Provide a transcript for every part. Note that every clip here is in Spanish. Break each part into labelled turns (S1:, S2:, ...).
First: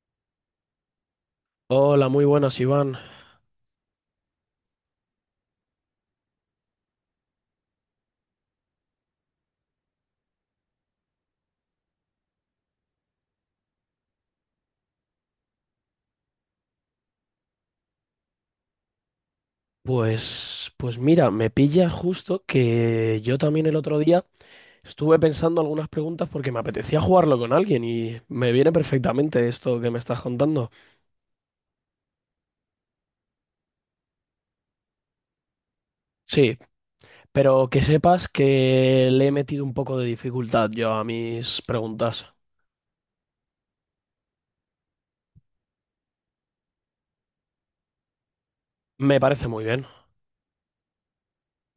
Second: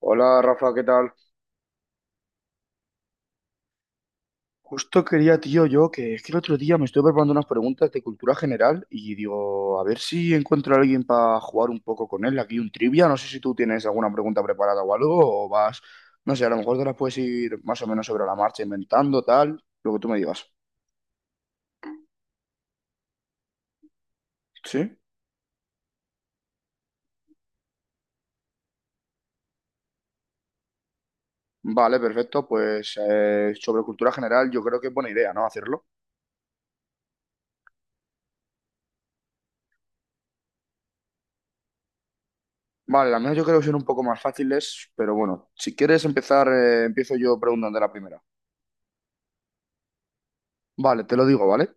S1: Hola Rafa, ¿qué tal?
S2: Hola, muy buenas, Iván.
S1: Justo quería, tío, yo que es que el otro día me estuve preparando unas preguntas de cultura general y digo, a ver si encuentro a alguien para jugar un poco con él. Aquí un trivia, no sé si tú tienes alguna pregunta preparada o algo, o vas, no sé, a lo mejor te las puedes ir más o menos sobre la marcha inventando, tal, lo que tú me digas.
S2: Pues mira, me pilla justo que yo también el otro día
S1: ¿Sí?
S2: estuve pensando algunas preguntas porque me apetecía jugarlo con alguien y me viene perfectamente esto que me estás contando.
S1: Vale, perfecto, pues sobre cultura general yo creo que es buena idea, ¿no? Hacerlo.
S2: Sí, pero que sepas que le he metido un poco de dificultad yo a mis preguntas.
S1: Vale, las mías yo creo que son un poco más fáciles, pero bueno, si quieres empezar, empiezo yo preguntando la primera.
S2: Me parece muy bien.
S1: Vale, te lo digo, ¿vale?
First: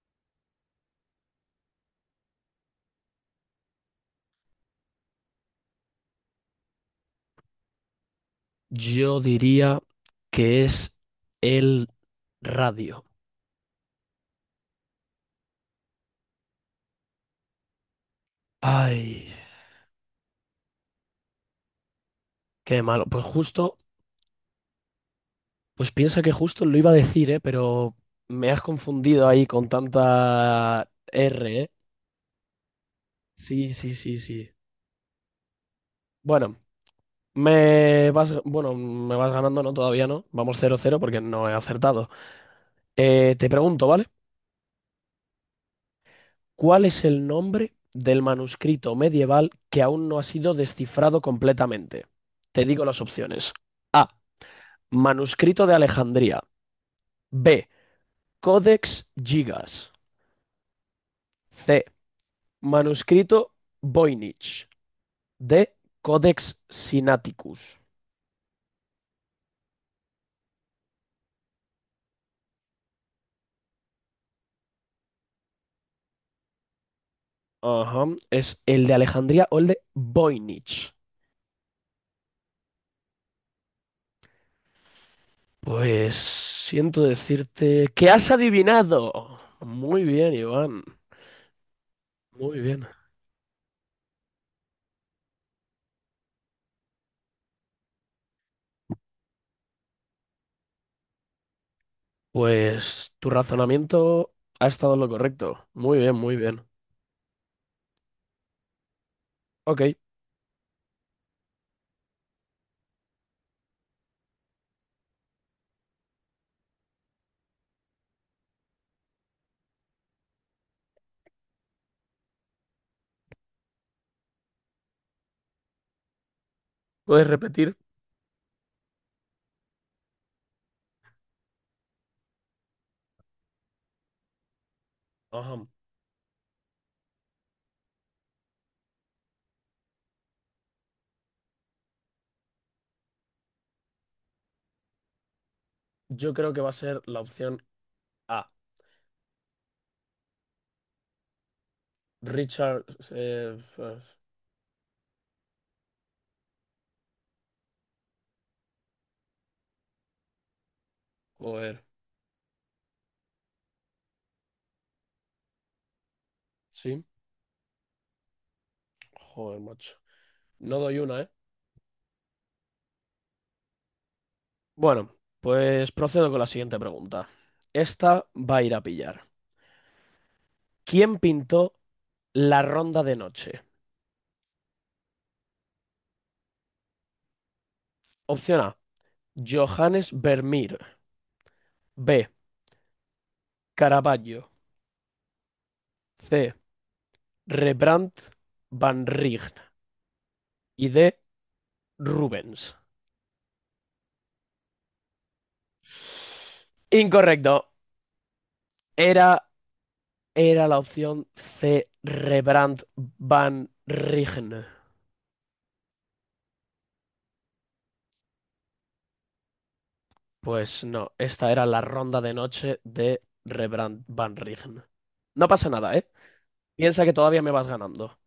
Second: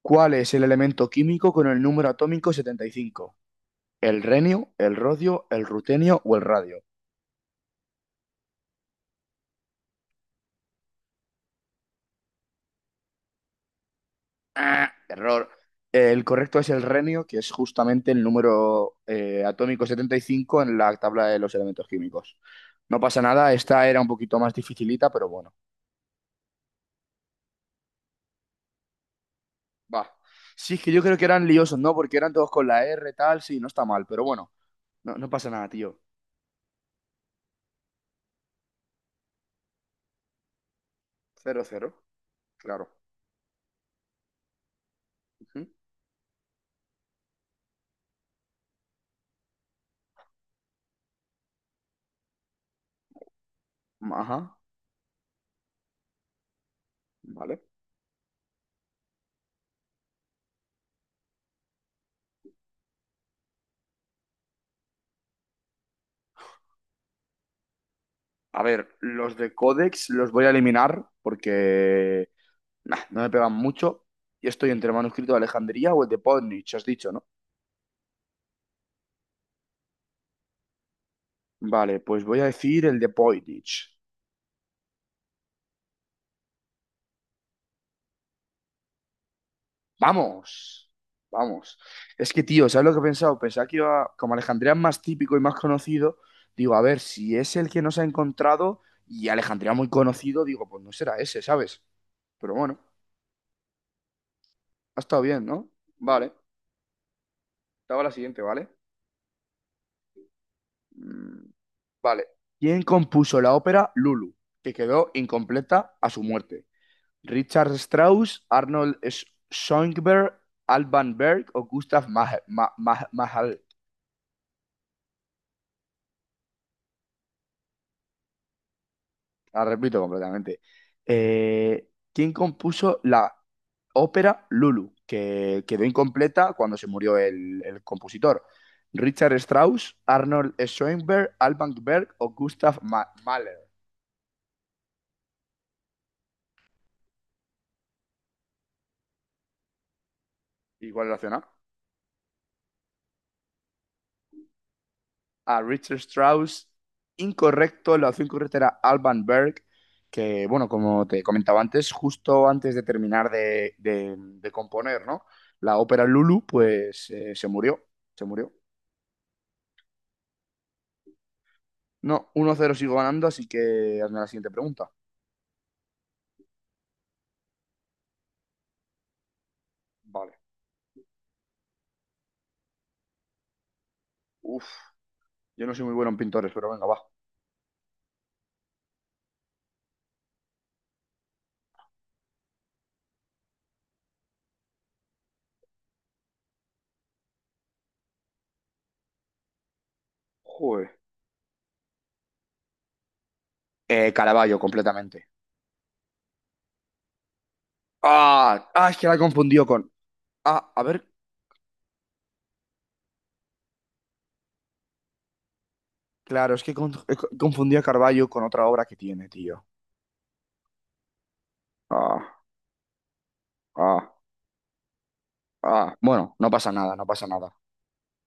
S1: ¿Cuál es el elemento químico con el número atómico 75? ¿El renio, el rodio, el rutenio o el radio?
S2: Yo diría que es el radio.
S1: ¡Ah! Error. El correcto es el renio, que es justamente el número
S2: Ay,
S1: atómico 75 en la tabla de los elementos químicos.
S2: qué
S1: No
S2: malo.
S1: pasa
S2: Pues
S1: nada,
S2: justo.
S1: esta era un poquito más dificilita, pero bueno,
S2: Pues piensa que justo lo iba a decir, ¿eh? Pero me has confundido ahí con
S1: va. Sí, es
S2: tanta
S1: que yo creo que eran
S2: R, ¿eh?
S1: liosos, ¿no? Porque eran todos con la R, tal, sí, no
S2: Sí,
S1: está
S2: sí,
S1: mal,
S2: sí,
S1: pero
S2: sí.
S1: bueno, no, no pasa nada, tío.
S2: Bueno, me vas ganando, ¿no? Todavía no. Vamos 0-0 porque no he
S1: Cero, cero,
S2: acertado.
S1: claro.
S2: Te pregunto, ¿vale?
S1: Ujú.
S2: ¿Cuál es el nombre del manuscrito medieval que aún no ha sido descifrado completamente? Te digo las opciones. A.
S1: Ajá,
S2: Manuscrito de Alejandría.
S1: vale.
S2: B. Codex Gigas. C. Manuscrito Voynich. De Codex Sinaiticus.
S1: A ver, los de Codex los voy a eliminar porque nah, no me pegan mucho. Y estoy entre el manuscrito de Alejandría o el de Podnich, has dicho, ¿no?
S2: Ajá, es el de Alejandría o el de Voynich.
S1: Vale, pues voy a decir el de Podnich.
S2: Pues siento decirte que has adivinado. Muy bien, Iván.
S1: ¡Vamos! Vamos. Es que,
S2: Muy
S1: tío, ¿sabes
S2: bien.
S1: lo que he pensado? Pensaba que iba, como Alejandría es más típico y más conocido, digo, a ver, si es el que nos ha encontrado y Alejandría muy conocido, digo, pues no será ese, ¿sabes? Pero bueno,
S2: Pues tu razonamiento ha estado en
S1: ha
S2: lo
S1: estado bien,
S2: correcto.
S1: ¿no?
S2: Muy bien,
S1: Vale,
S2: muy bien.
S1: estaba la siguiente, ¿vale?
S2: Ok,
S1: Mm, Vale. ¿Quién compuso la ópera Lulu, que quedó incompleta a su muerte? ¿Richard Strauss, Arnold Schoenberg, Alban Berg o Gustav Mahler? Mahler?
S2: ¿puedes repetir?
S1: La repito completamente. ¿Quién compuso la ópera Lulu, que
S2: Ajá.
S1: quedó incompleta cuando se murió el compositor? ¿Richard Strauss, Arnold Schoenberg, Alban Berg o Gustav Mahler?
S2: Yo creo que va a ser la opción A.
S1: ¿Y cuál es la opción A?
S2: Richard... eh, eh,
S1: A Richard Strauss. Incorrecto, la opción correcta era Alban Berg, que, bueno, como te comentaba
S2: joder.
S1: antes, justo antes de terminar de componer, ¿no? La ópera Lulu,
S2: Sí.
S1: pues se murió, se murió.
S2: Joder, macho. No doy una, ¿eh?
S1: No, uno cero sigo ganando, así que hazme la siguiente pregunta.
S2: Bueno, pues procedo con la siguiente pregunta. Esta va a ir a pillar.
S1: Vale.
S2: ¿Quién pintó la Ronda de Noche?
S1: Uf, yo no soy muy bueno en pintores, pero venga, va.
S2: Opción A, Johannes Vermeer. B, Caravaggio. C, Rembrandt Van Rijn. Y
S1: Joder.
S2: D, Rubens.
S1: Caravaggio, completamente.
S2: Incorrecto.
S1: Ah, ah, es que la he
S2: Era,
S1: confundido con...
S2: era
S1: Ah,
S2: la
S1: a ver,
S2: opción C, Rembrandt Van Rijn.
S1: claro, es que confundí a Caravaggio con otra obra que tiene, tío.
S2: Pues no, esta era la Ronda de
S1: Ah,
S2: Noche de Rembrandt
S1: ah.
S2: Van Rijn. No pasa nada,
S1: Ah,
S2: ¿eh?
S1: bueno, no pasa nada,
S2: Piensa
S1: no
S2: que
S1: pasa
S2: todavía me
S1: nada.
S2: vas ganando.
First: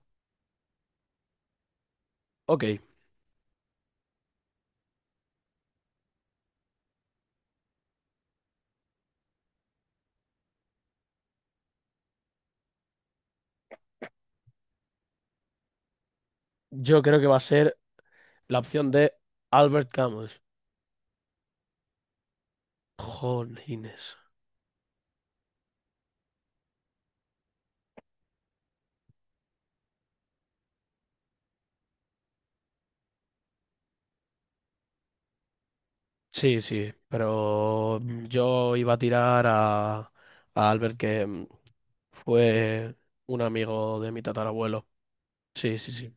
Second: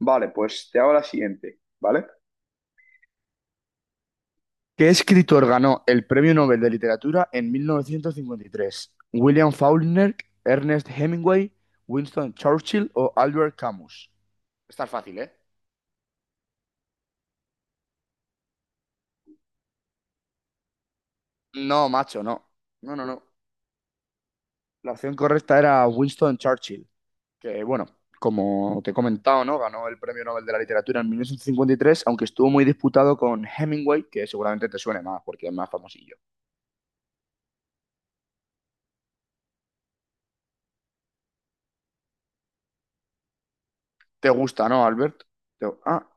S1: Vale, pues te hago la siguiente, ¿vale?
S2: Ok,
S1: ¿Qué escritor ganó el Premio Nobel de Literatura en 1953? ¿William Faulkner, Ernest Hemingway, Winston Churchill o Albert Camus? Está fácil, ¿eh?
S2: yo creo que va a ser la opción de Albert Camus.
S1: No, macho, no. No, no, no.
S2: Jolines.
S1: La opción correcta era Winston Churchill, que bueno, como te he comentado, ¿no? Ganó el Premio Nobel de la Literatura en 1953, aunque estuvo muy disputado con Hemingway, que seguramente te suene más porque es más famoso.
S2: Sí, sí, pero yo iba a tirar a Albert, que fue un amigo de mi
S1: Te gusta, ¿no,
S2: tatarabuelo.
S1: Albert?
S2: Sí, sí,
S1: Ah,
S2: sí.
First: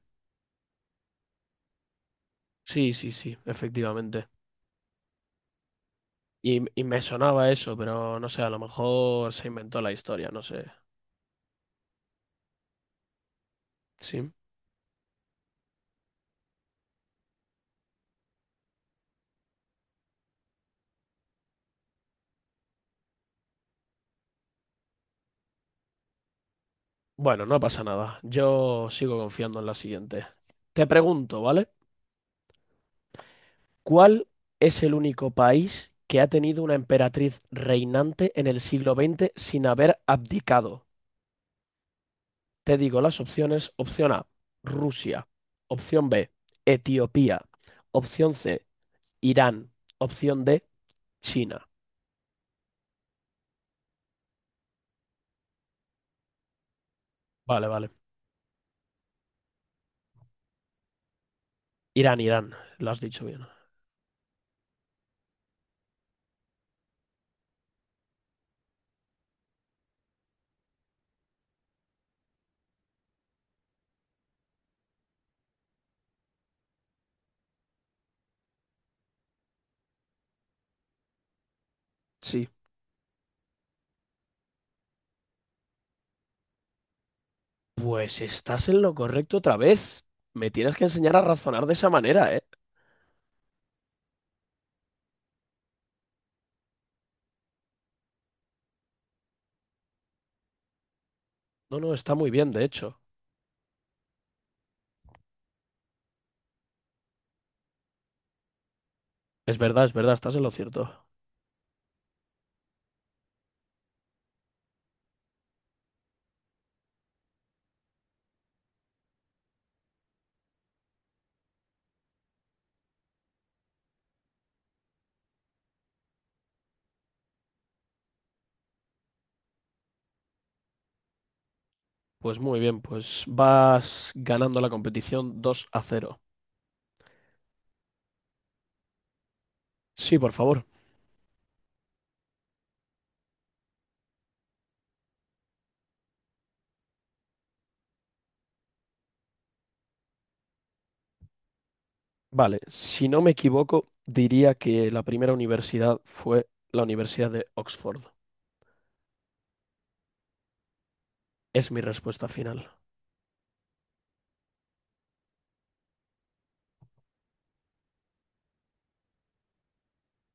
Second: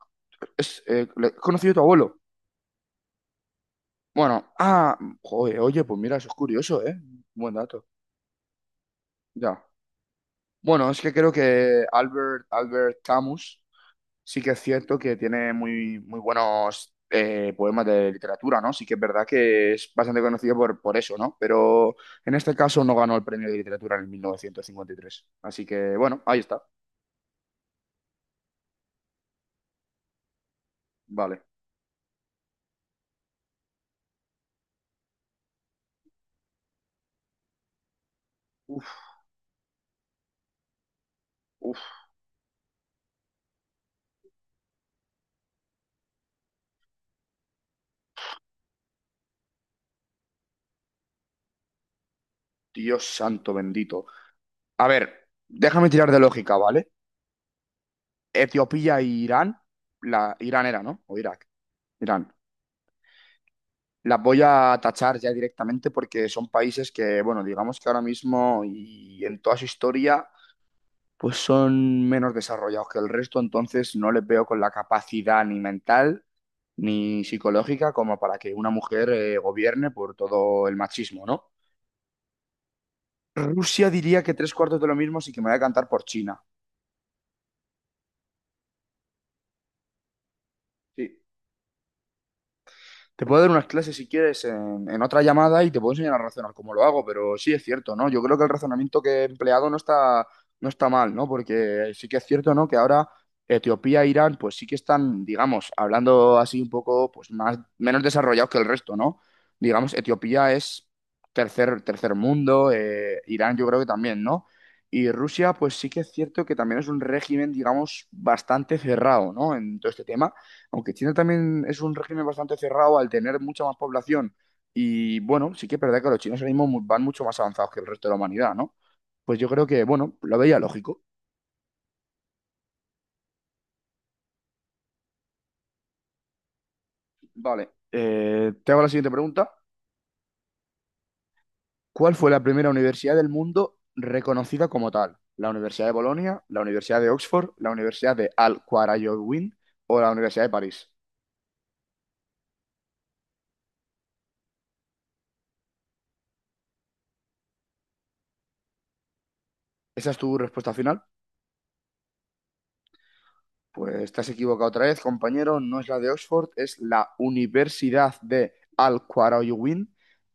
S1: he conocido a tu abuelo.
S2: Sí, sí, sí, efectivamente.
S1: Bueno, ah, joder, oye, pues mira, eso es
S2: Y
S1: curioso, ¿eh?
S2: me sonaba
S1: Buen
S2: eso,
S1: dato.
S2: pero no sé, a lo mejor se
S1: Ya.
S2: inventó la historia, no sé.
S1: Bueno, es que creo que Albert Camus
S2: Sí.
S1: sí que es cierto que tiene muy buenos poemas de literatura, ¿no? Sí que es verdad que es bastante conocido por eso, ¿no? Pero en este caso no ganó el premio de literatura en el 1953. Así que, bueno, ahí está.
S2: Bueno, no pasa nada. Yo sigo confiando en la siguiente. Te pregunto,
S1: Vale.
S2: ¿vale? ¿Cuál es el único país que ha tenido una emperatriz reinante en el
S1: Uf,
S2: siglo XX sin haber abdicado?
S1: uf,
S2: Te digo las opciones. Opción A, Rusia. Opción B, Etiopía. Opción C, Irán. Opción D, China.
S1: Dios santo bendito. A ver, déjame tirar de lógica, ¿vale?
S2: Vale, vale.
S1: Etiopía e Irán, Irán era, ¿no? O Irak,
S2: Irán,
S1: Irán.
S2: Irán. Lo has dicho bien.
S1: Las voy a tachar ya directamente porque son países que, bueno, digamos que ahora mismo y en toda su historia, pues son menos desarrollados que el resto, entonces no les veo con la capacidad ni mental ni psicológica como para que una mujer gobierne por todo el machismo, ¿no?
S2: Sí.
S1: Rusia diría que tres cuartos de lo mismo, sí que me voy a cantar por China.
S2: Pues estás en lo correcto otra vez. Me tienes que enseñar a
S1: Sí.
S2: razonar de esa manera, ¿eh?
S1: Te puedo dar unas clases si quieres en otra llamada y te puedo enseñar a razonar cómo lo hago, pero sí es cierto, ¿no? Yo creo que el razonamiento que he empleado no está mal, ¿no?
S2: No,
S1: Porque
S2: no,
S1: sí
S2: está
S1: que es
S2: muy bien,
S1: cierto,
S2: de
S1: ¿no? Que
S2: hecho.
S1: ahora Etiopía e Irán, pues sí que están, digamos, hablando así un poco, pues más, menos desarrollados que el resto, ¿no?
S2: Es
S1: Digamos,
S2: verdad, estás en lo
S1: Etiopía es
S2: cierto.
S1: tercer mundo, Irán yo creo que también, ¿no? Y Rusia, pues sí que es cierto que también es un régimen, digamos, bastante cerrado, ¿no? En todo este tema. Aunque China también es un régimen bastante cerrado al tener mucha más población. Y bueno, sí que es verdad que los chinos ahora mismo van mucho más avanzados que el resto de la humanidad, ¿no? Pues yo creo que, bueno, lo veía lógico.
S2: Pues muy bien, pues vas ganando la competición 2-0.
S1: Vale, te hago la siguiente pregunta.
S2: Sí, por favor.
S1: ¿Cuál fue la primera universidad del mundo reconocida como tal? ¿La Universidad de Bolonia, la Universidad de Oxford, la Universidad de Al-Qarawiyyin o la Universidad de París?
S2: Vale, si no me equivoco, diría que la primera universidad fue la Universidad de Oxford.
S1: ¿Esa es tu respuesta final?
S2: Es mi respuesta final.
S1: Pues estás equivocado otra vez, compañero. No es la de Oxford, es la Universidad de Al-Qarawiyyin,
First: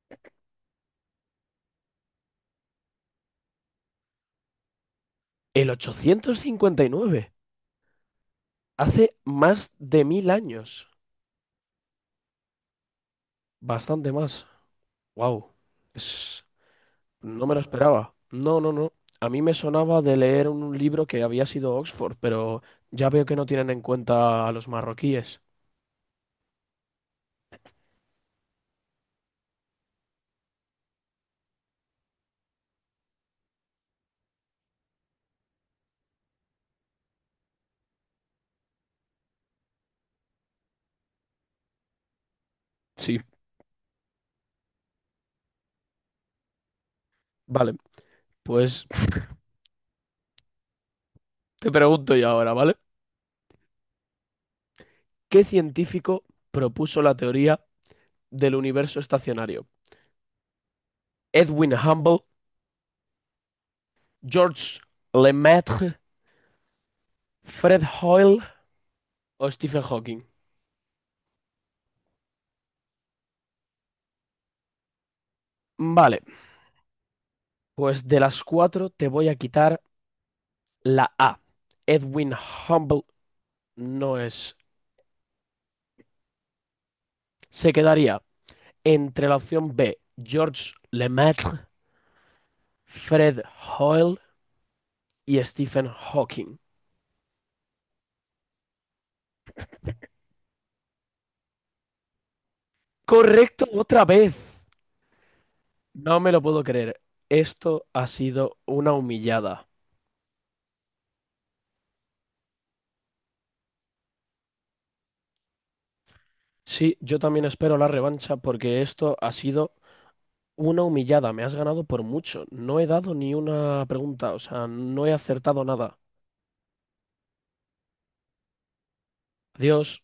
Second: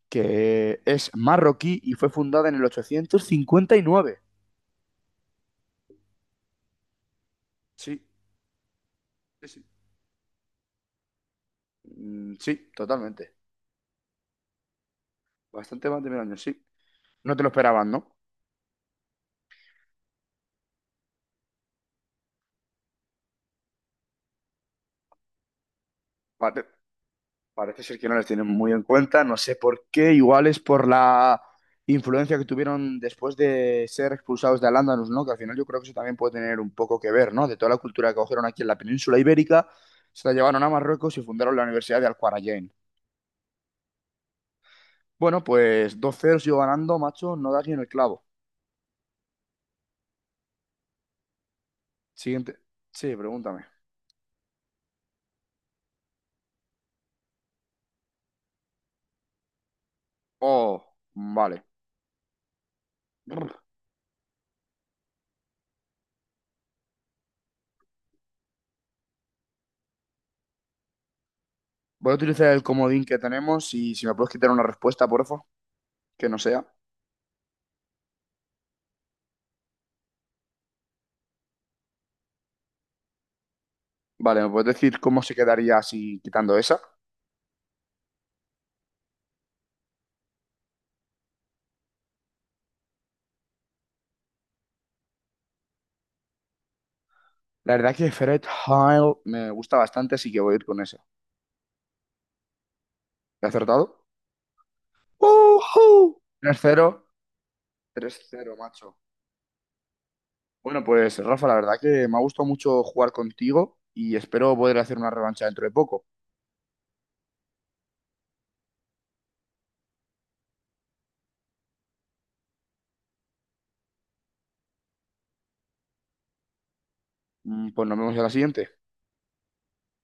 S1: que es marroquí y fue fundada en el 859.
S2: El 859,
S1: Sí,
S2: hace
S1: sí, sí.
S2: más de mil años.
S1: Mm, sí, totalmente.
S2: Bastante más. Wow,
S1: Bastante más de mil años,
S2: es...
S1: sí. No te
S2: no
S1: lo
S2: me lo
S1: esperaban,
S2: esperaba.
S1: ¿no?
S2: No, no, no. A mí me sonaba de leer un libro que había sido Oxford, pero ya veo que no tienen en cuenta a los marroquíes.
S1: Vale. Parece ser que no les tienen muy en cuenta, no sé por qué, igual es por la influencia que tuvieron después de ser expulsados de al, ¿no? Que al final yo creo que eso también puede tener un poco que ver, ¿no? De toda la cultura que cogieron aquí en la península ibérica, se la llevaron a Marruecos y fundaron la Universidad de Al-Qarajain.
S2: Sí,
S1: Bueno, pues 2-0 sigo ganando, macho, no da aquí
S2: vale,
S1: en el clavo.
S2: pues Te pregunto yo ahora,
S1: Siguiente.
S2: ¿vale?
S1: Sí, pregúntame.
S2: ¿Qué científico propuso la teoría del universo estacionario?
S1: Oh, vale.
S2: ¿Edwin Hubble,
S1: Brr.
S2: Georges Lemaitre, Fred Hoyle o Stephen Hawking?
S1: Voy a utilizar el comodín que tenemos y si me puedes quitar una respuesta, porfa,
S2: Vale,
S1: que no sea.
S2: pues de las cuatro te voy a quitar la A. Edwin Hubble no
S1: Vale, ¿me
S2: es.
S1: puedes decir cómo se quedaría si quitando esa?
S2: Se quedaría entre la opción B, Georges Lemaitre, Fred Hoyle y Stephen Hawking.
S1: La verdad que Fred Heil me gusta bastante, así que voy a ir con ese. ¿He
S2: Correcto,
S1: acertado?
S2: otra vez. No
S1: ¡Ujú!
S2: me lo puedo creer.
S1: 3-0,
S2: Esto ha
S1: 3-0,
S2: sido una
S1: macho.
S2: humillada.
S1: Bueno, pues Rafa, la verdad que me ha gustado mucho jugar contigo y espero poder hacer una revancha dentro de poco.
S2: Sí, yo también espero la revancha porque esto ha sido una humillada. Me has ganado por mucho. No he dado ni una pregunta, o sea, no he acertado nada.
S1: Mm, pues nos vemos en la siguiente.
S2: Adiós.